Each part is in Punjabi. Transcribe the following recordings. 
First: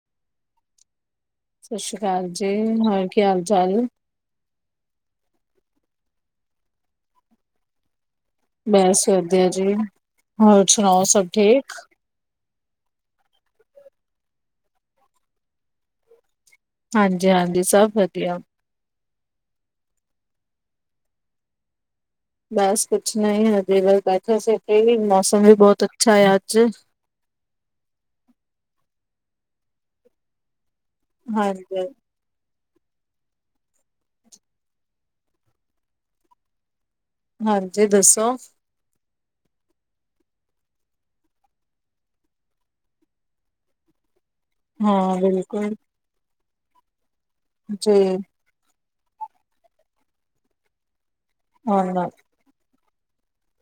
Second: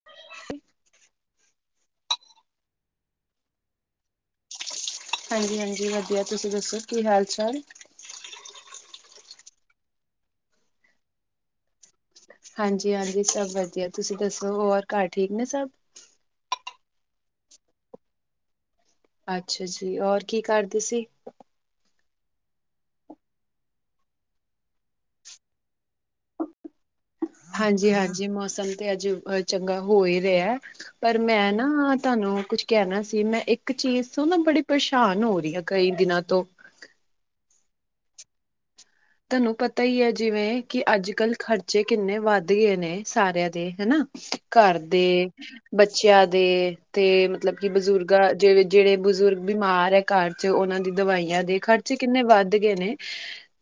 [inaudible] ਸਤਿ ਸ਼੍ਰੀ ਅਕਾਲ ਜੀ ਹੋਰ ਕੀ ਹਾਲ-ਚਾਲ? ਹਾਂਜੀ-ਹਾਂਜੀ ਵਧੀਆ ਤੁਸੀਂ ਦੱਸੋ ਕੀ ਹਾਲ-ਚਾਲ? ਬਸ ਵਧੀਆ ਜੀ ਹੋਰ ਸੁਣਾਓ ਸਭ ਠੀਕ? ਹਾਂਜੀ-ਹਾਂਜੀ ਸਭ ਵਧੀਆ ਤੁਸੀਂ ਦੱਸੋ ਹੋਰ ਘਰ ਠੀਕ ਨੇ ਸਭ? ਹਾਂਜੀ-ਹਾਂਜੀ ਸਭ ਵਧੀਆ। ਅੱਛਾ ਜੀ ਹੋਰ ਕੀ ਕਰਦੇ ਸੀ? ਬਸ ਕੁਛ ਨਈ ਹਜੇ ਵਸ ਬੈਠੇ ਸੀ ਏ ਵੀ ਮੌਸਮ ਵੀ ਬਹੁਤ ਅੱਛਾ ਏ ਅੱਜ। ਹਾਂਜੀ-ਹਾਂਜੀ ਮੌਸਮ ਤੇ ਅੱਜ ਚੰਗਾ ਹੋ ਹੀ ਰਿਆ ਪਰ ਮੈਂ ਨਾ ਹਾਂਜੀ, ਤੁਹਨੂੰ ਕੁਝ ਕਹਿਣਾ ਸੀ ਮੈਂ ਇੱਕ ਚੀਜ਼ ਤੋਂ ਨਾ ਬੜੀ ਪਰੇਸ਼ਾਨ ਹੋ ਰਹੀ ਆ ਕਈ ਦਿਨਾਂ ਤੋਂ। ਹਾਂਜੀ ਦੱਸੋ। ਤੁਹਾਨੂੰ ਪਤਾ ਈ ਐ ਜਿਵੇਂ ਕਿ ਅੱਜ-ਕੱਲ੍ਹ ਖ਼ਰਚੇ ਕਿੰਨੇ ਵੱਧ ਗਏ ਨੇ ਸਾਰਿਆਂ ਦੇ ਹਨਾ ਘਰ ਹਾਂ ਦੇ, ਬਿਲਕੁਲ ਬੱਚਿਆਂ ਦੇ ਤੇ ਮਤਲਬ ਕਿ ਜੀ ਬਜ਼ੁਰਗਾਂ ਜਿਵੇ ਜਿਹੜੇ ਬਜ਼ੁਰਗ ਬਿਮਾਰ ਐ ਘਰ 'ਚ ਉਹਨਾਂ ਦੀ ਦਵਾਈਆਂ ਦੇ ਖਰਚੇ ਹਾਂ ਕਿੰਨੇ ਵੱਧ ਗੇ ਨੇ।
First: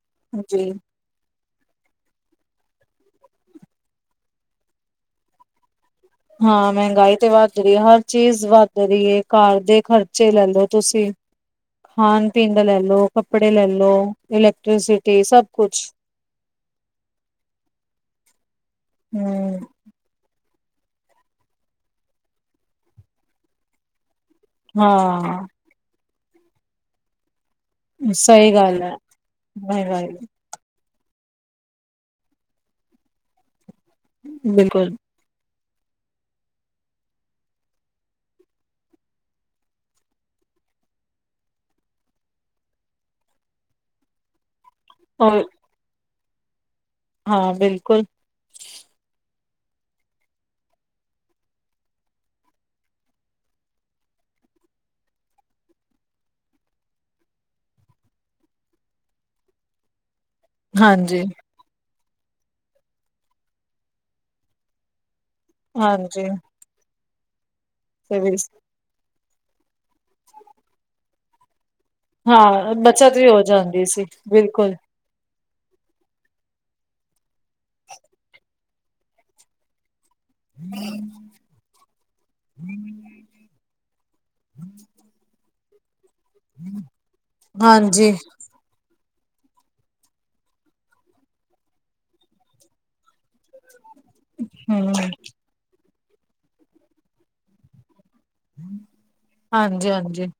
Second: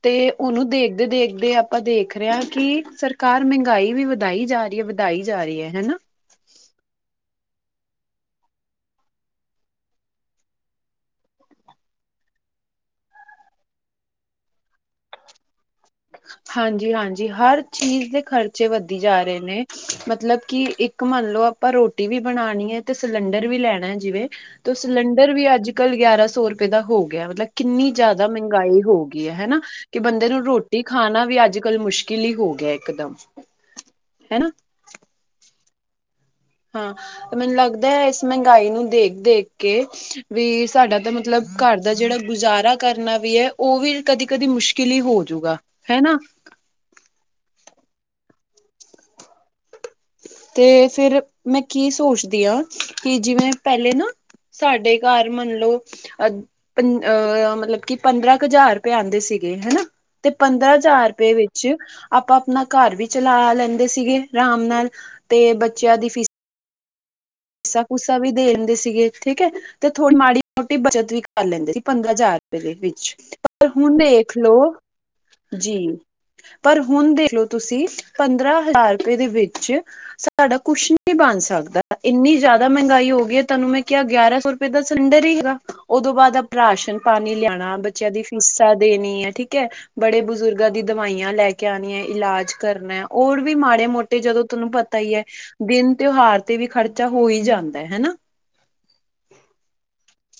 ਤੇ ਉਹਨੂੰ ਜੀ। ਦੇਖ ਦੇਖਦੇ ਆਪਾਂ ਦੇਖ ਰਹੇ ਹਾਂ ਕਿ ਸਰਕਾਰ ਮਹਿੰਗਾਈ ਵੀ ਵਧਾਈ ਜਾ ਰੀ ਐ ਵਧਾਈ ਜਾ ਰੀ ਐ ਹੈਨਾ। ਹਾਂ ਮਹਿੰਗਾਈ ਤੇ ਵੱਧ ਰਹੀ ਹੈ। ਹਰ ਚੀਜ਼ ਵੱਧ ਰਹੀ ਹੈ। ਕਾਰ ਦੇ ਖ਼ਰਚੇ ਲੈ ਲੋ ਤੁਸੀਂ ਖਾਣ ਪੀਣ ਦਾ ਲੈਲੋ ਕੱਪੜੇ ਲੈ ਲੋ ਇਲੈਕਟ੍ਰੀਸਿਟੀ ਸਭ ਕੁਛ ਹਾਂਜੀ-ਹਾਂਜੀ ਹਰ ਚੀਜ਼ ਦੇ ਖ਼ਰਚੇ ਵੱਧਦੀ ਜਾ ਰਹੇ ਹੂੰ, ਨੇ ਮਤਲਬ ਕਿ ਇੱਕ ਮੰਨ ਲਓ ਆਪਾਂ ਰੋਟੀ ਵੀ ਬਣਾਉਣੀ ਹੈ। ਤੇ ਸਿਲੰਡਰ ਵੀ ਲੈਣਾ ਜਿਵੇਂ ਤੇ ਸਿਲੰਡਰ ਵੀ ਹਾਂ ਅੱਜ ਕਾਲ ਗਿਆਰਾਂ ਸੌ ਰੁਪਏ ਦਾ ਹੋ ਗਿਆ। ਮਤਲਬ ਕਿੰਨੀ ਜ਼ਿਆਦਾ ਸਹੀ ਗੱਲ ਮਹਿੰਗਾਈ ਹੋ ਗਈ ਹੈ। ਹਨਾ ਵਾਹਿ ਕਿ ਵਾਹਿ ਬੰਦੇ ਨੂੰ ਰੋਟੀ ਖਾਣਾ ਵੀ ਅੱਜ ਕੱਲ ਮੁਸ਼ਕਿਲ ਹੀ ਹੋ ਗਿਆ ਇਕਦਮ ਹਨਾ ਬਿਲਕੁਲ ਹਾਂ ਤੇ ਮੈਨੂੰ ਲੱਗਦਾ ਹੈ। ਇਸ ਮਹਿੰਗਾਈ ਨੂੰ ਦੇਖ-ਦੇਖ ਕੇ ਵੀ ਸਾਡਾ ਤਾਂ ਮਤਲਬ ਘਰ ਦਾ ਜਿਹੜਾ ਗੁਜ਼ਾਰਾ ਕਰਨਾ ਵੀ ਹੈ। ਉਹ ਵੀ ਕਦੀ ਕਦੀ ਮੁਸ਼ਕਿਲ ਕਿਲੀ ਔਰ ਹੋਜੂਗਾ ਹਨਾ ਹਾਂ ਬਿਲਕੁਲ ਤੇ ਫਿਰ ਮੈਂ ਕੀ ਸੋਚਦੀ ਹਾਂ ਕਿ ਜਿਵੇਂ ਪਹਿਲੇ ਨਾ ਸਾਡੇ ਘਰ ਮੰਨਲਓ ਅ ਪੰਹ ਮਤਲਬ ਕਿ ਪੰਦਰਾਂ ਕੁ ਹਜ਼ਾਰ ਰੁਪੀਏ ਆਉਂਦੇ ਸੀਗੇ ਹਨਾ ਤੇ ਪੰਦਰਾਂ ਹਜ਼ਾਰ ਹਾਂਜੀ। ਰੁਪਏ ਵਿੱਚ ਆਪਾਂ ਆਪਣਾ ਘਰ ਵੀ ਚਲਾ ਲੈਂਦੇ ਸੀਗੇ ਆਰਾਮ ਨਾਲ ਤੇ ਬੱਚਿਆਂ ਦੀ ਫੀਸ ਹਾਂਜੀ ਪੈਸਾ- ਪੂਸਾ ਵੀ ਦੇ ਦਿੰਦੇ ਸੀਗੇ ਠੀਕ ਹੈ। ਤੇ ਥੋੜੀ ਮਾੜੀ ਮੋਟੀ ਬੱਚਤ ਵੀ ਕਰ ਲੈਂਦੇ ਸੀ ਪੰਦਰਾਂ ਹਜ਼ਾਰ ਰੁਪਏ ਹਾਂ ਦੇ ਵਿੱਚ ਬੱਚਤ ਵੀ ਹੋ ਪਰ ਜਾਂਦੀ ਹੁਣ ਸੀ ਦੇਖਲੋ ਬਿਲਕੁਲ। ਜੀ ਪਰ ਹੁਣ ਦੇਖਲੋ ਤੁਸੀਂ ਪੰਦਰਾਂ ਹਜ਼ਾਰ ਰੁਪਏ ਦੇ ਵਿੱਚ ਸਾਡਾ ਕੁਛ ਨਹੀਂ ਬਣ ਸਕਦਾ ਇੰਨੀ ਜ਼ਿਆਦਾ ਮਹਿੰਗਾਈ ਹੋ ਗਈ ਹੈ। ਤੁਹਾਨੂੰ ਮੈਂ ਕਿਹਾ ਗਿਆਰਾਂ ਸੌ ਰੁਪਏ ਦਾ ਸਿਲੰਡਰ ਹੀ ਹੈਗਾ ਓਦੋਂ ਬਾਅਦ ਆਪਾਂ ਰਾਸ਼ਨ ਪਾਣੀ ਲਿਆਣਾ ਹਾਂਜੀ, ਬੱਚਿਆਂ ਦੀ ਫੀਸਾਂ ਦੇਣੀ ਹੈ, ਠੀਕ ਹੈ। ਬੜੇ ਬਜ਼ੁਰਗਾਂ ਦੀ ਦਵਾਈਆਂ ਲੈ ਕੇ ਆਣੀਆਂ ਇਲਾਜ ਕਰਨਾ ਹੋਰ ਵੀ ਮਾੜੇ ਮੋਟੇ ਤੇ ਜਦੋਂ ਤੁਹਨੂੰ ਪਤਾ ਹੀ ਹੈ। ਹਾਂਜੀ-ਹਾਂਜੀ। ਦਿਨ ਤਿਉਹਾਰ ਤੇ ਵੀ ਖ਼ਰਚਾ ਹੋ ਹੀ ਜਾਂਦਾ ਹੈ ਹਨਾ ਹਾਂਜੀ-ਹਾਂਜੀ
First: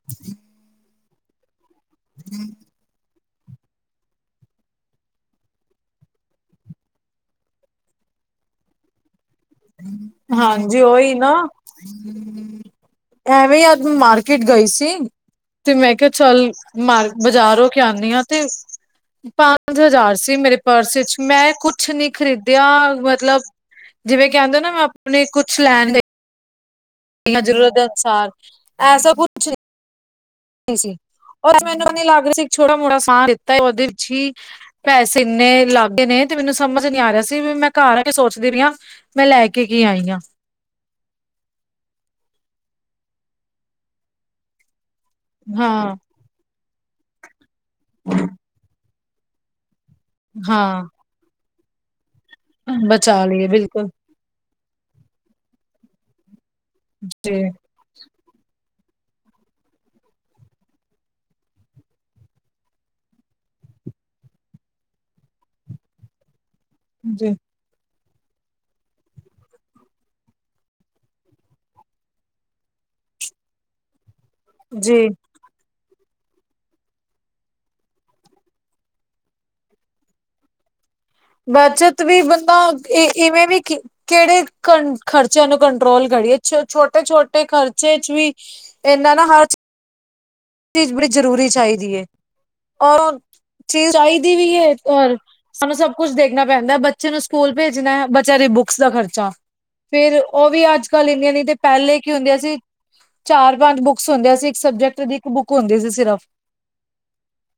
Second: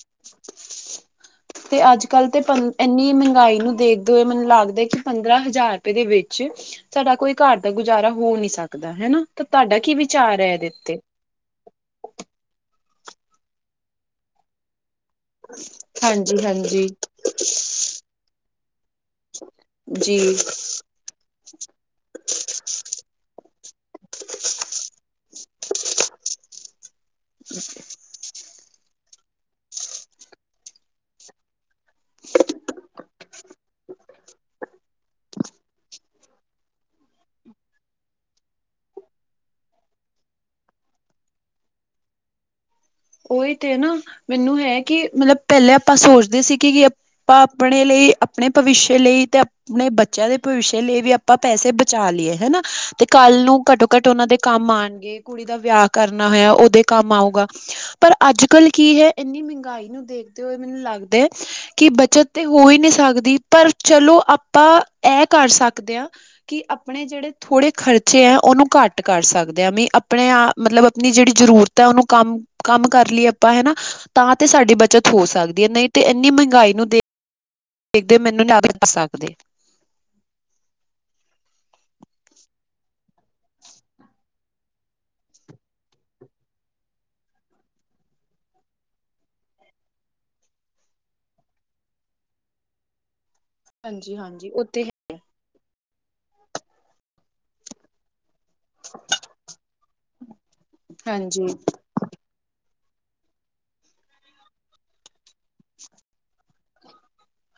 ਤੇ ਅੱਜ ਕੱਲ੍ਹ ਤੇ ਪੰ ਇੰਨੀ ਮਹਿੰਗਾਈ ਨੂੰ ਦੇਖਦੇ ਹੋਏ ਮੈਨੂੰ ਲੱਗਦਾ ਕਿ ਪੰਦਰਾਂ ਹਜ਼ਾਰ ਰੁਪਏ ਦੇ ਵਿੱਚ ਸਾਡਾ ਕੋਈ ਘਰ ਦਾ ਗੁਜ਼ਾਰਾ ਹੋ ਨਹੀਂ ਸਕਦਾ ਹਨਾ ਤਾਂ ਤੁਹਾਡਾ ਕੀ ਵਿਚਾਰ ਹੈ ਇਹਦੇ ਹਾਂਜੀ ਉੱਤੇ ਉਹੀ ਨਾ ਐਵੇਂ ਅੱਜ ਮਾਰਕੀਟ ਗਈ ਸੀ ਤੇ ਮੈਂ ਕਿਹਾ ਹਾਂਜੀ ਚੱਲ ਹਾਂਜੀ ਬਾਜ਼ਾਰ ਹੋ ਕੇ ਆਉਂਦੀ ਹਾਂ ਤੇ ਪੰਜ ਹਜ਼ਾਰ ਜੀ ਸੀ ਮੇਰੇ ਪਰਸ ਵਿੱਚ ਮੈਂ ਕੁਛ ਨੀ ਖ਼ਰੀਦਿਆ ਮਤਲਬ ਕਹਿੰਦਾ ਨਾ ਮੈਂ ਆਪਣੇ ਕੁਛ ਲੈਣ ਦੇ ਇੰਨਾ ਜ਼ਰੂਰਤ ਹੈ ਅਨੁਸਾਰ ਐਸਾ ਕੁ [unintelligible] ਮੈਨੂੰ ਨੀ ਲੱਗ ਰਿਹਾ ਸੀ ਇੱਕ ਛੋਟਾ ਮੋਟਾ ਸਮਾਂ ਦਿੱਤਾ ਉਹਦੇ ਵਿੱਚ ਹੀ ਪੈਸੇ ਇੰਨੇ ਲਗੇ ਨੇ ਤੇ ਮੈਨੂੰ ਸਮਝ ਨੀ ਆ ਰਿਹਾ ਸੀ ਵੀ ਮੈਂ ਘਰ ਆ ਕੇ ਸੋਚਦੀ ਰਹੀ ਹਾ ਮੈਂ ਲੈ ਕੇ ਕੀ ਆਈ ਹਾਂ। ਉਹੀ ਤੇ ਨਾ ਮੈਨੂੰ ਹੈ। ਕਿ ਮਤਲਬ ਪਹਿਲਾਂ ਹਾਂ ਆਪਾਂ ਸੋਚਦੇ ਸੀ ਕਿ ਆਪਾਂ ਆਪਣੇ ਲਈ ਆਪਣੇ ਭਵਿੱਸ਼ ਲਈ ਅਤੇ ਆਪਣੇ ਬੱਚਿਆਂ ਦੇ ਭਵਿੱਖ ਹਾਂ ਲਈ ਵੀ ਆਪਾਂ ਪੈਸੇ ਬਚਾ ਲਈਏ ਹਨਾ ਤੇ ਬਚਾ ਕੱਲ ਲਈਏ ਨੂੰ ਬਿਲਕੁਲ ਘੱਟੋ-ਘੱਟ ਉਹਨਾਂ ਦੇ ਕੰਮ ਆਉਣਗੇ ਕੁੜੀ ਦਾ ਵਿਆਹ ਕਰਨਾ ਹੋਇਆ ਉਹਦੇ ਕੰਮ ਜੀ ਆਊਗਾ ਪਰ ਅੱਜ ਕਲ ਕੀ ਹੈ। ਇੰਨੀ ਮਹਿੰਗਾਈ ਨੂੰ ਦੇਖਦੇ ਹੋਏ ਮੈਨੂੰ ਲੱਗਦਾ ਕਿ ਬੱਚਤ ਤੇ ਹੋ ਹੀ ਨਹੀਂ ਸਕਦੀ ਪਰ ਚਲੋ ਆਪਾਂ ਇਹ ਕਰ ਸਕਦੇ ਹਾਂ ਕਿ ਆਪਣੇ ਜਿਹੜੇ ਜੀ ਥੋੜੇ ਖਰਚ ਬੱਚੇ ਹੈ ਉਹਨੂੰ ਘੱਟ ਕਰ ਸਕਦੇ ਆ ਵੀ ਆਪਣੇ ਆਪ ਮਤਲਬ ਆਪਣੀ ਜਿਹੜੀ ਜ਼ਰੂਰਤ ਹੈ ਉਹਨੂੰ ਕੰਮ ਕੰਮ ਕਰ ਲਈਏ ਆਪਾਂ ਹਨਾ ਤਾਂ ਤੇ ਸਾਡੀ ਜੀ ਬੱਚਤ ਹੋ ਸਕਦੀ ਹੈ। ਨਹੀਂ ਤੇ ਇੰਨੀ ਮਹਿੰਗਾਈ ਨੂੰ ਦੇ [unintelligible] ਬੱਚਤ ਵੀ ਬੰਦਾ ਇਵੇਂ ਵੀ ਕੀ ਕਿਹੜੇ ਖਰਚਿਆਂ ਨੂੰ ਕੰਟਰੋਲ ਕਰੀਏ ਛੋਟੇ-ਛੋਟੇ ਖਰਚੇ ਚ ਵੀ ਇੰਨਾ ਨਾ ਹਰ ਚੀਜ਼ ਬੜੀ ਜ਼ਰੂਰੀ ਚਾਈਦੀ ਏ ਔਰ ਚੀਜ਼ ਹਾਂਜੀ ਚਾਈਦੀ ਵੀ ਹਾਂਜੀ ਉਹ ਏ ਤੇ ਹੈ। ਪਰ ਸਾਨੂੰ ਸਭ ਕੁਛ ਦੇਖਣਾ ਪੈਂਦਾ ਬੱਚੇ ਨੂੰ ਸਕੂਲ ਭੇਜਣਾ ਬੱਚਿਆਂ ਦੀ ਬੁੱਕ ਏਸਟਰਾ [inaudible] ਖਰਚਾ ਫੇਰ ਉਹ ਵੀ ਅੱਜ ਕੱਲ ਇੰਨੀਆਂ ਨੀ ਹਾਂਜੀ ਤੇ ਪਹਿਲੇ ਕੀ ਹੁੰਦੀਆਂ ਸੀ। ਚਾਰ ਪੰਜ ਬੁੱਕਸ ਹੁੰਦੀਆਂ ਸੀ ਇੱਕ ਸਬਜੈਕਟ ਦੀ ਇੱਕ ਬੁੱਕ ਹੁੰਦੀ ਸੀ ਸਿਰਫ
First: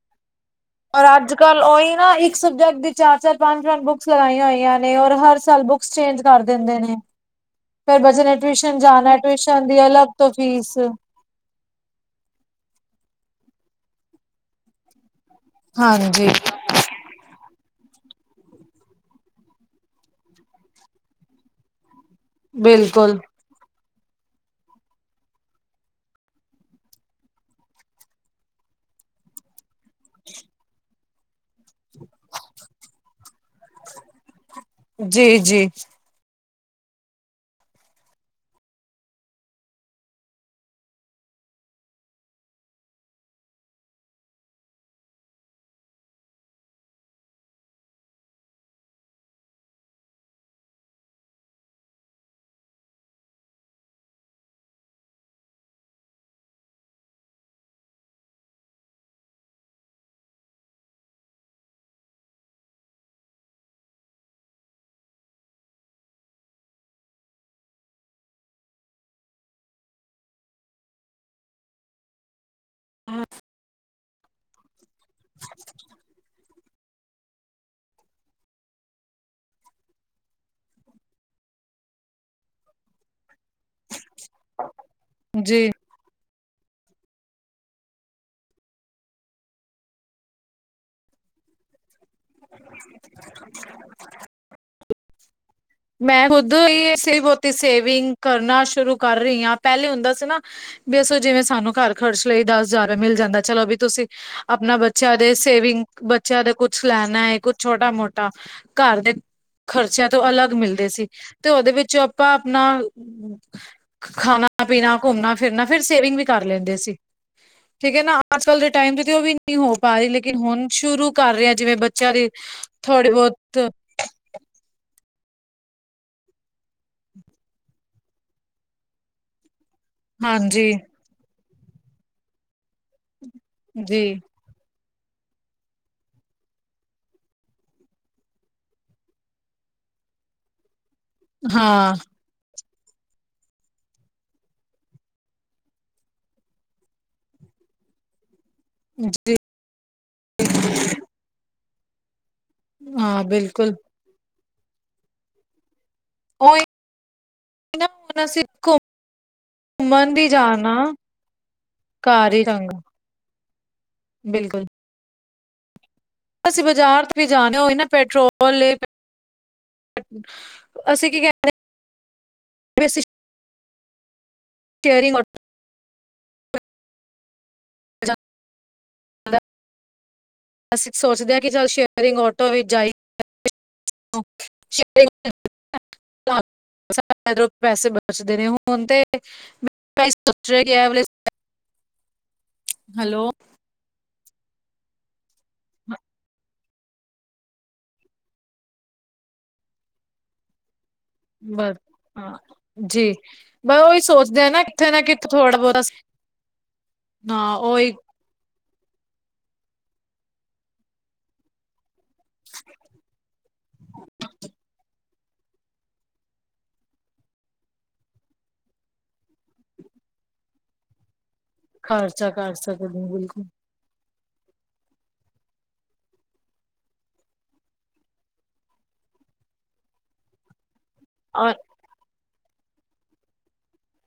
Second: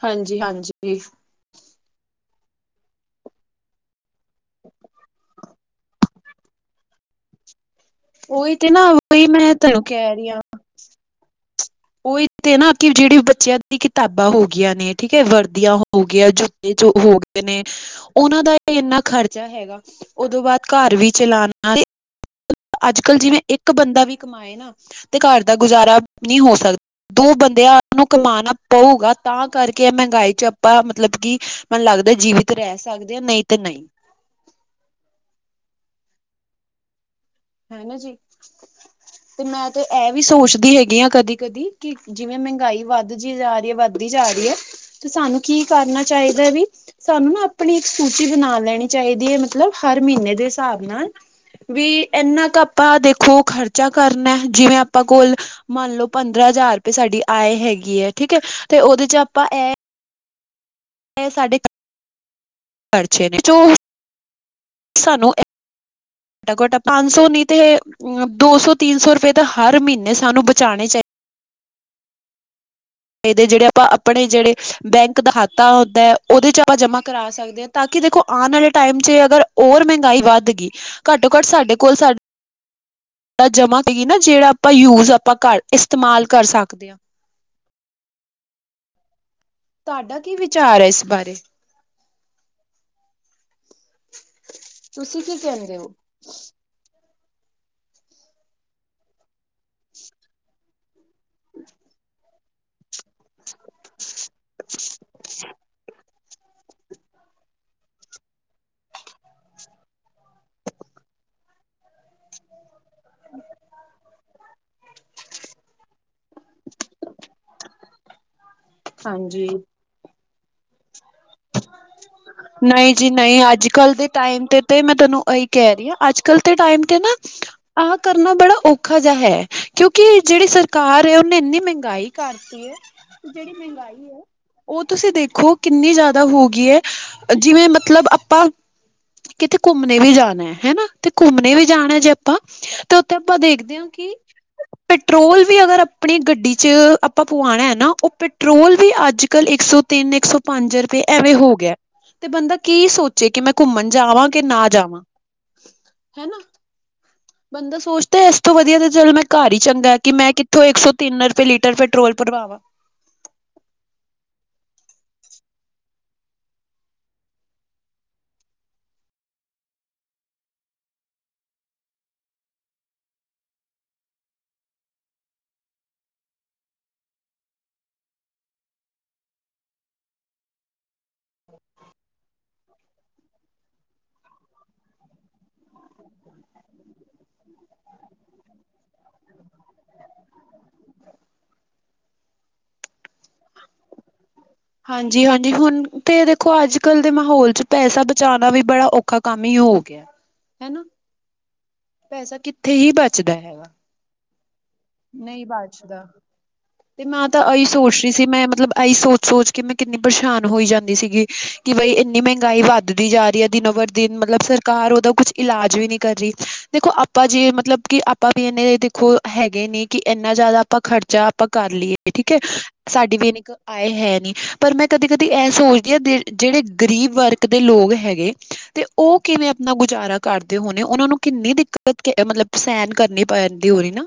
ਹਾਂਜੀ ਹਾਂਜੀ ਕਲ ਉਹੀ ਨਾ ਇੱਕ ਸਬਜੈਕਟ ਦੀ ਚਾਰ ਚਾਰ ਪੰਜ ਪੰਜ ਬੁੱਕਸ ਲਗਾਈਆਂ ਹੋਈਆਂ ਨੇ ਔਰ ਹਰ ਸਾਲ ਬੁੱਕ ਐਸਚੇਂਜ ਕਰ ਦੇਂਦੇ ਨੇ। ਫੇਰ ਬੱਚੇ ਨੇ ਉਹੀ ਤੇ ਟਿਊਸ਼ਨ ਨਾ ਜਾਣਾ ਉਹੀ ਮੈਂ ਟਿਊਸ਼ਨ ਦੀ ਤੁਹਾਨੂੰ ਅਲੱਗ ਤੋਂ ਫੀਸ ਓਈ ਤੇ ਨਾ ਕਿ ਜੇ ੜੀ ਬੱਚਿਆਂ ਦੀ ਕਿਤਾਬਾਂ ਹੋਗੀਆਂ ਨੇ ਠੀਕ ਐ, ਵਰਦੀਆਂ ਹਾਂਜੀ ਹੋਗੀਆਂ, ਜੁ ਜੋ ਹੋ ਗਏ ਨੇ ਉਹਨਾਂ ਦਾ ਇੰਨਾ ਖ਼ਰਚਾ ਹੈਗਾ ਉਹਦੋਂ ਬਾਅਦ ਘਰ ਵੀ ਚਲਾਣਾ [unintelligible] ਅੱਜ-ਕਲ ਬਿਲਕੁਲ ਜਿਵੇਂ ਇੱਕ ਇੱਕ ਬੰਦਾ ਵੀ ਕਮਾਏ ਨਾ ਤੇ ਘਰ ਦਾ ਗੁਜ਼ਾਰਾ ਨਹੀਂ ਹੋ ਸਕਦਾ। ਦੋ ਬੰਦਿਆਂ ਆਪ ਨੂੰ ਕਮਾਉਣਾ ਪਊਗਾ ਤਾਂ ਕਰਕੇ ਐ ਮਹਿੰਗਾਈ 'ਚ ਆਪਾਂ ਮਤਲਬ ਕਿ ਮੈਨੂੰ ਲੱਗਦਾ ਜੀਵਿਤ ਰਹਿ ਸਕਦੇ ਆ ਨਹੀਂ ਤੇ ਨਹੀਂ ਜੀ, ਜੀ। ਹੈਨਾ ਜੀ ਤੇ ਮੈਂ ਤੇ ਐ ਵੀ ਸੋਚਦੀ ਹੈਗੀ ਆਂ ਕਦੀ-ਕਦੀ ਕਿ ਜਿਵੇਂ ਮੈਂਹਗਾਈ ਵੱਧ ਜੀ ਜਾਰੀ ਐ, ਵੱਧਦੀ ਜਾਰੀਐ ਤੇ ਸਾਨੂੰ ਕੀ ਕਰਨਾ ਚਾਈਦਾ ਵੀ? ਸਾਨੂੰ ਨਾ ਆਪਣੀ ਇੱਕ ਸੂਚੀ ਬਣਾ ਲੈਣੀ ਚਾਈਦੀ ਐ ਮਤਲਬ ਹਰ ਮੀਨੇ ਦੇ ਹਿਸਾਬ ਨਾਲ। ਵੀ ਇੰਨਾ ਕੁ ਆਪਾਂ ਦੇਖੋ ਖ਼ਰਚਾ ਕਰਨਾ, ਜਿਵੇਂ ਆਪਾਂ ਕੋਲ ਮੰਨ ਲੋ ਪੰਦਰਾਂ ਹਜ਼ਾਰ ਰੁਪਏ ਸਾਡੀ ਆਏ ਹੈਗੇ ਐ ਠੀਕ ਐ, ਤੇ ਓਦੇ ਚ' ਆਪਾਂ ਐ [unintelligible] ਸਾਡੇ ਖਰਚੇ ਨੇ ਜੋ ਸਾਨੂੰ ਘਟੋ -ਘਟ, ਪੰਜ ਸੌ ਨੀ ਤੇ ਅਮ ਦੋ- ਸੌ ਤਿੰਨ ਸੌ ਰੁਪਏ ਤਾਂ ਹਰ ਮੀਨੇ ਸਾਨੂੰ ਬਚਾਣੇ ਚਾ ਈਦੇ ਜੇੜੇ ਆਪਾਂ ਆਪਣੇ ਜੇੜੇ, ਬੈਂਕ ਦਾ ਖਾਤਾ ਹੁੰਦੈ ਓਦੇ ਚ' ਆਪਾਂ ਜਮਾਂ ਕਰਾ ਸਕਦੇ ਆ। ਤਾਂ ਕੀ ਦੇਖੋ ਆਣ ਆਲੇ ਟਾਈਮ ਚ' ਅਗਰ ਓਰ ਮਹਿੰਗਾਈ ਵੱਧ ਗੀ, ਘੱਟੋ- ਘੱਟ ਸਾਡੇ ਕੋਲ ਸਾ ਆ ਜਮਾ ਕਈਏ ਨਾ ਜੇੜਾ ਆਪਾਂ ਯੂਜ ਆਪਾਂ ਘਰ ਜੀ ਇਸਤੇਮਾਲ ਕਰ ਸਕਦੇ ਆ। ਤੁਆਡਾ ਕੀ ਵਿਚਾਰ ਐ ਇਸ ਬਾਰੇ? [inaudible] ਤੁਸੀਂ ਕੀ ਕੈਂਦੇ ਓ? ਮੈਂ ਖੁਦ ਈ ਏਸ ਲਈ ਬੋਹਤੀ ਸੇਵਿੰਗ ਕਰਨਾ ਸ਼ੁਰੂ ਕਰ ਰੀ ਆ ਪੈਲੇ ਹੁੰਦਾ ਸੀ ਨਾ ਵੀ ਅੱਸੋ ਜਿਵੇਂ ਸਾਨੂੰ ਘਰ ਖਰਚ ਲਈ ਦੱਸ ਜਾਰਾ ਮਿਲ ਜਾਂਦਾ ਚਲੋ ਵੀ ਤੁਸੀਂ, ਆਪਣਾ ਬੱਚਿਆਂ ਦੇ ਸੇਵਿੰਗ ਬਚਿਆਂ ਦਾ ਕੁੱਛ ਲੈਣਾ ਏ ਕੁੱਛ ਛੋਟਾ- ਮੋਟਾ, ਘਰ ਦੇ ਖਰਚਿਆਂ ਤੋਂ ਅਲ ਮਿਲਦੇ ਸੀ ਤੇ ਓਦੇ ਵਿਚੋਂ ਆਪਾਂ ਆਪਣਾ ਖਾਣਾ-ਪੀਣਾ, ਘੁੰਮਣਾ- ਫਿਰਨਾ ਫੇਰ ਸੇਵਿੰਗ ਵੀ ਕਰ ਲੈਂਦੇ ਸੀ ਠੀਕ ਐ ਨਾ। ਅੱਜ ਕੱਲ ਦੇ ਟਾਈਮ ਤੇ-ਤੇ ਓ ਵੀ ਹਾਂਜੀ ਨੀ ਹੋ ਪਾਰੀ ਲੇਕਿਨ, ਹੁਣ ਸ਼ੁਰੂ ਕਰ ਰਿਆ ਜਿਵੇਂ ਬੱਚਿਆਂ ਦੀ, ਥੋੜੀ- ਬੋਤ ਕੱਲ ਦੇ ਟਾਈਮ ਤੇ ਤੇ ਮੈਂ ਤਨੂੰ ਅਈ ਕੈਰੀ ਆ, ਅੱਜ ਕੱਲ ਦੇ ਟਾਈਮ ਤੇ ਨਾ ਆਹ ਕਰਨਾ ਬੜਾ ਔਖਾ ਜਾ ਹੈ। ਕਿਉਂਕੀ ਜੇੜੀ ਹਾਂਜੀ ਸਰਕਾਰ ਐ ਓਨੇ ਇੰਨੀ ਮਹਿੰਗਾਈ ਕਰਤੀ ਰ, ਜੇੜੀ ਮਹਿੰਗਾਈ ਜੀ ਐ ਓ ਤੁਸੀਂ ਦੇਖੋ, ਕਿੰਨੀ ਜਾ ਦਾ ਹੋਗੀ ਐ, ਜਿਵੇਂ ਮਤਲਬ ਆਪਾਂ ਕਿਤੇ ਘੁੰਮਣੇ ਵੀ ਜਾਣਾ ਐ ਹੈਨਾ। ਤੇ ਘੁੰਮਣੇ ਵੀ ਹਾਂ ਜਾਣਾ ਜੇ ਆਪਾਂ, ਤੇ ਉੱਥੇ ਆਪਾਂ ਦੇਖਦੇ ਆ ਕੀ ਪੈਟਰੋਲ ਵੀ ਅਗਰ ਆਪਣੀ ਗੱਡੀ ਚ' ਆਪਾਂ ਪਵਾਣਾ ਐ ਨਾ, ਓ ਪੈਟਰੋਲ ਵੀ ਅੱਜ ਜੀ। ਕੱਲ੍ਹ ਇੱਕ ਸੌ ਤਿੰਨ, ਇੱਕ ਸੌ ਪੰਜ ਰੁਪਏ ਐਵੇਂ ਹੋ ਗਿਆ। ਤੇ ਬੰਦਾ ਕੀ ਹਾਂ ਸੋਚੇ ਕੀ ਮੈਂ ਬਿਲਕੁਲ ਘੁੰਮਣ ਜਾਵਾਂ ਕੇ ਨਾ ਜਾਵਾਂ। ਹੈਨ। ਓ ਏ ਬੰਦਾ ਸੋਚਦੈ ਇਸ ਤੋਂ ਵਧੀਆ ਤੇ ਚੱਲ ਮੈਂ ਘਰ ਈ ਚੰਗਾ ਕੀ ਘੁੰਮਣ ਵੀ ਮੈਂ ਕਿੱਥੋਂ ਜਾਣਾ ਇੱਕ ਸੌ ਤਿੰਨ ਰੁਪਏ ਲੀਟਰ ਪੈਟਰੋਲ ਭਰਵਾਵਾਂ। ਬਿਲਕੁੱਲ। ਅਸੀਂ ਬਾਜ਼ਾਰ ਤੇ ਵੀ ਜਾਣੇ ਹੋ ਨਾ ਪੈਟਰੋਲ ਅਸੀਂ ਕੀ ਕਹਿੰਦੇ [unintelligible] [unintelligible] ਜਾਂਦਾ, ਅਸੀਂ ਸੋਚਦੇ ਹਾਂ ਕਿ ਚੱਲ ਸ਼ੇਅਰਿੰਗ ਆਟੋ ਵਿੱਚ ਜਾਈ [inaudible] ਪੈਸੇ ਬਚਦੇ ਨੇ ਹੁਣ ਤੇ ਸੋਚ ਹੈਲੋ ਹਾਂਜੀ ਹਾਂਜੀ ਹੁਨ ਤੇ ਦੇਖੋ ਅੱਜ ਕੱਲ੍ਹ ਦੇ ਮਾਹੌਲ ਚ ਪੈਸਾ ਬਚਾਨਾ ਵੀ ਬੜਾ ਔਖਾ ਕੰਮ ਹੀ ਹੋ ਗਿਆ ਹਨਾ [inaudible] ਹਾਂ ਪੈਸਾ ਕਿੱਥੇ ਹੀ ਜੀ ਬਚਦਾ ਹੈਗਾ ਬ ਉਹੀ ਸੋਚਦੇ ਆ ਨਾ ਕਿੱਥੇ ਨਾ ਕਿਥ ਨਹੀਂ ਥੋੜਾ ਬਹੁਤਾ ਬਚਦਾ। ਮੈਂ ਤਾਂ ਹਾਂ ਇਹੀ ਉਹੀ ਸੋਚ ਰਹੀ ਸੀ ਮੈਂ ਮਤਲਬ ਇਹੀ ਸੋਚ ਸੋਚ ਕੇ ਮੈਂ ਕਿੰਨੀ ਪਰੇਸ਼ਾਨ ਹੋਈ ਜਾਂਦੀ ਸੀਗੀ ਕਿ ਬਈ ਇੰਨੀ ਮਹਿੰਗਾਈ ਵੱਧਦੀ ਜਾ ਰਹੀ ਹੈ ਦਿਨੋ ਬਰ ਦਿਨ ਮਤਲਬ ਸਰਕਾਰ ਉਹਦਾ ਕੁਛ ਇਲਾਜ ਵੀ ਨੀ ਕਰ ਰੀ ਦੇਖੋ ਆਪਾਂ ਜੇ ਮਤਲਬ ਕਿ ਆਪਾਂ ਵੀ ਇਹਨੇ ਦੇਖੋ ਹੈਗੇ ਨੇ ਕਿ ਇੰਨਾ ਜ਼ਿਆਦਾ ਆਪਾਂ ਖਰਚਾ ਆਪਾਂ ਕਰ ਲਈਏ ਖਰਚਾ ਠੀਕ ਏ ਕਰ ਸਕਦੇ ਸਾਡੀ ਵੀਨ ਬਿਲਕੁਲ ਇੱਕ ਆਏ ਹੈ ਨਹੀਂ ਪਰ ਮੈਂ ਕਦੀ ਕਦੀ ਇਹ ਸੋਚਦੀ ਹਾਂ ਜਿਹੜੇ ਗਰੀਬ ਵਰਗ ਦੇ ਲੋਕ ਹੈਗੇ ਤੇ ਉਹ ਕਿਵੇਂ ਆਪਨਾ ਗੁਜ਼ਾਰਾ ਕਰਦੇ ਹੋਨੇ ਉਹਨਾਂ ਨੂੰ ਕਿੰਨੀ ਦਿੱਕਤ ਮਤਲਬ ਸਹਿਨ ਕਰਨੀ ਪੈਂਦੀ ਹੋ ਰਹੀ ਨਾ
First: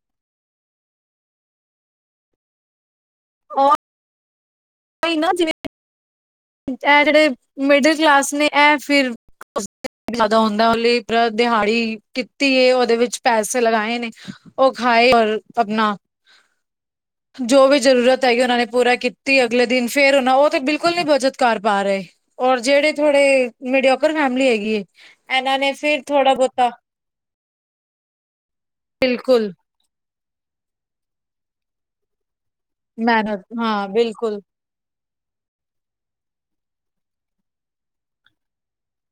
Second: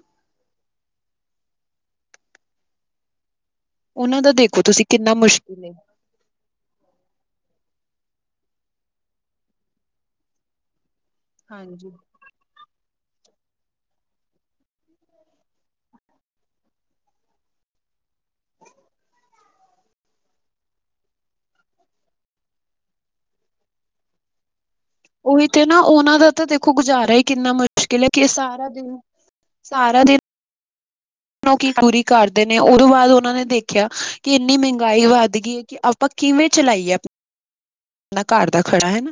[unintelligible] ਓਹਨਾਂ ਦਾ ਦੇਖੋ ਤੁਸੀਂ ਕਿੰਨਾ ਉਹੀ ਨਾ ਜਿਵੇਂ ਮੁਸ਼ਕਿਲ ਏ ਇਹ ਜਿਹੜੇ ਮਿਡਲ ਕਲਾਸ ਨੇ ਇਹ ਫਿਰ [unintelligible] ਜ਼ਿਆਦਾ ਹੁੰਦਾ [unintelligible] ਹਾਂਜੀ। ਦਿਹਾੜੀ ਧੀਏ ਉਹਦੇ ਵਿੱਚ ਪੈਸੇ ਲਗਾਏ ਨੇ ਉਹ ਖਾਏ ਔਰ ਆਪਨਾ ਜੋ ਵੀ ਜ਼ਰੂਰਤ ਹੈਗੀ ਉਹਨਾਂ ਨੇ ਪੂਰਾ ਕੀਤੀ ਅਗਲੇ ਦਿਨ ਫੇਰ ਉਹਨਾਂ ਉਹ ਤੇ ਬਿਲਕੁਲ ਨੀ ਬਚਤ ਕਰ ਪਾ ਰਹੇ ਔਰ ਜਿਹੜੇ ਥਹਾੜੇ ਮੀਡੀਯਓਕਰ ਫੈਮਿਲੀ ਹੈਗੀ ਉਹੀ ਇਹਨਾਂ ਤੇ ਨੇ ਨਾ ਫਿਰ ਉਹਨਾਂ ਦਾ ਥੋੜਾ ਤਾਂ ਬਹੁਤਾ ਦੇਖੋ ਗੁਜ਼ਾਰਾ ਹੀ ਕਿੰਨਾ ਮੁਸ਼ਕਿਲ ਏ ਕਿ ਸਾਰਾ ਦਿਨ ਬਿਲਕੁਲ ਸਾਰਾ ਦਿਨ ਕੀ ਪੂਰੀ ਕਰਦੇ ਨੇ ਉਹਦੋਂ ਬਾਅਦ ਉਹਨਾਂ ਨੇ ਮਿਹਨਤ ਦੇਖਿਆ ਹਾਂ ਕਿ ਬਿਲਕੁਲ ਇੰਨੀ ਮਹਿੰਗਾਈ ਵੱਧ ਗਈ ਕਿ ਆਪਾਂ ਕਿਵੇਂ ਚਲਾਈਏ ਆਪਣਨਾ ਘਰ ਦਾ ਖੜਾ ਹਨਾ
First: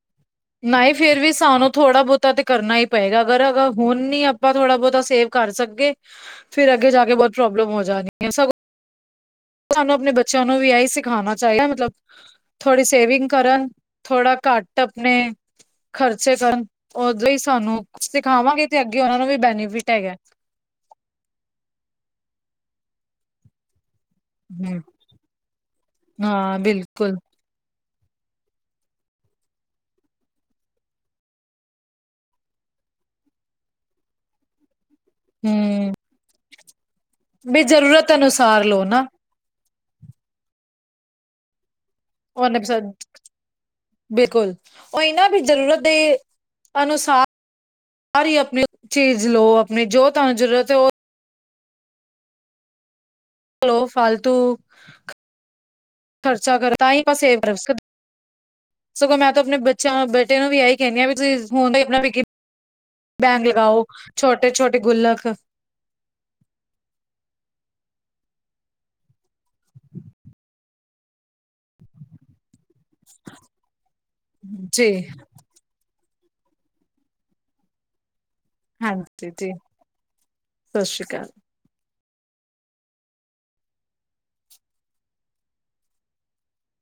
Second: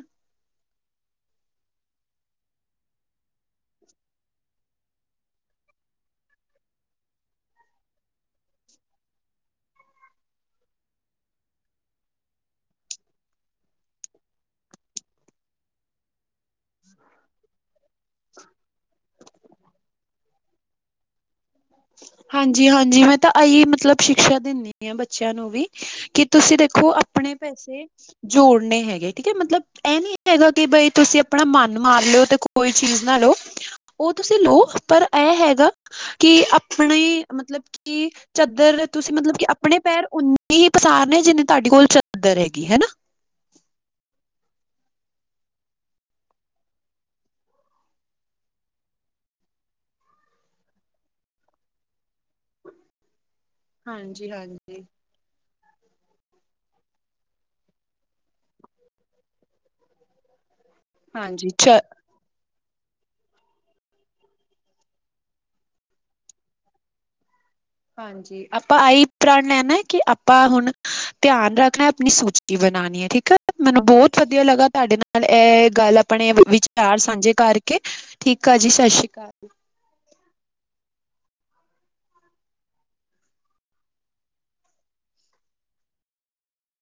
ਨਹੀਂ ਫੇਰ ਵੀ ਸਾਨੂੰ ਥੋੜਾ ਬਹੋਤਾ ਤੇ ਕਰਨਾ ਹੀ ਪਏਗਾ ਅਗਰ ਅ ਹੁਨ ਨੀ ਆਪਾ ਥੋੜਾ ਬਹੁਤਾ ਸੇਵ ਕਰ ਸਗੇ ਫੇਰ ਅੱਗੇ ਜਾ ਕੇ ਬਹੁਤ ਪ੍ਰੋਬਲਮ ਹੋ ਜਾਨੀ ਏ ਸਗੋਂ ਸਾਨੂੰ ਆਪਨੇ ਬੱਚਿਆਂ ਨੂੰ ਵੀ ਇਹੀ ਸਿਖਾਨਾ ਚਾਹੀਦਾ ਮਤਲਬ ਥੋੜ੍ਹੀ ਸੇਵਿੰਗ ਕਰਨ ਥੋੜਾ ਘੱਟ ਆਪਣੇ ਖ਼ਰਚੇ ਕਰਨ ਉਹ ਲਈ ਸਾਨੂੰ ਸਿਖਾਵਾਂਗੇ ਤੇ ਅੱਗੇ ਉਹਨਾਂ ਨੂੰ ਵੀ ਬੈਨੀਫਿਟ ਹੈਗਾ ਹਾਂਜੀ ਹਾਂਜੀ ਮੈਂ ਤਾਂ ਆਈ ਮਤਲਬ ਸ਼ਿਕਸ਼ਾ ਦਿੰਦੀ ਹਮ, ਹ ਬੱਚਿਆਂ ਨੂੰ ਵੀ ਕਿ ਤੁਸੀਂ ਹਾਂ ਦੇਖੋ ਬਿਲਕੁਲ ਆਪਣੇ ਪੈਸੇ ਜੋੜਨੇ ਹੈਗੇ ਠੀਕੇ ਮਤਲਬ ਇਹ ਨੀ ਹੈਗਾ ਕਿ ਬਈ ਤੁਸੀਂ ਆਪਣਾ ਮਨ ਮਾਰ ਲਓ ਤੇ ਕੋਈ ਚੀਜ਼ ਨਾ ਲਓ ਉਹ ਤੁਸੀਂ ਲੋਓ ਪਰ ਇਹ ਹੈਗਾ ਹੂੰ ਕਿ ਆਪਣੇ ਮਤਲਬ ਵੀ ਕਿ ਜ਼ਰੂਰਤ ਅਨੁਸਾਰ ਲਓ ਚਦਰ ਨਾ ਤੁਸੀਂ ਮਤਲਬ ਕਿ ਆਪਣੇ ਪੈਰ ਉਓਨੇ ਹੀ ਪਸਾਰ ਨੇ ਜਿੰਨੇ ਤੁਹਾਡੇ ਕੋਲ ਚ [unintelligible] ਬਿਲਕੁਲ ਉਹ ਇਹਨਾਂ ਵੀ ਜ਼ਰੂਰਤ ਦੇ ਅਨੁਸਾਰ [unintelligible] ਆਪਣੀ ਚੀਜ਼ ਲਓ ਆਪਣੀ ਜੋ ਤੂਸਾਨੂੰ ਜ਼ਰੂਰਤ ਹੈ ਉਹ ਲੋ ਫਾਲਤੂ ਹਾਂਜੀ-ਹਾਂਜੀ। ਹਾਂਜੀ ਖਰਚਾ ਕਰ ਤਾਂ ਹੀ ਪਾਸੇ ਸਗੋਂ ਮੈਂ ਤਾਂ ਆਪਨੇ ਬੱਚਿਆਂ ਬੇਟੇ ਨੂੰ ਵੀ ਆਈ ਕੈਹਨੀ ਆ ਵੀ ਤੁਸੀਂ ਹਾਂਜੀ ਹੁਨ ਚ ਤਾਂ ਆਪਨਾ ਬੈਂਗ ਲਗਾਓ ਛੋਟੇ ਛੋਟੇ ਗੁੱਲਕ ਹਾਂਜੀ ਆਪਾਂ ਇਹੀ ਪ੍ਰਾਨ ਲੈਨੈ ਕਿ ਆਪਾਂ ਹੁਨ ਧਿਆਨ ਰੱਖਣਾ ਆਪਣੀ ਸੂਚੀ ਬਨਾਨ ਠੀਕ ਆ ਮੈਨੂੰ ਬਹੋਤ ਵਧੀਆ ਲੱਗਾ ਜੀ ਤੁਹਾਡੇ ਨਾਲ ਇਹ ਗੱਲ ਆਪਣੇ ਵਿਚਾਰ ਸਾਂਝੇ ਕਰਕੇ ਠੀਕ ਆ ਜੀ ਸਤਿ ਸ਼੍ਰੀ ਅਕਾਲ। ਹਾਂਜੀ ਜੀ ਸਤਿ ਸ਼੍ਰੀ ਕਾਲ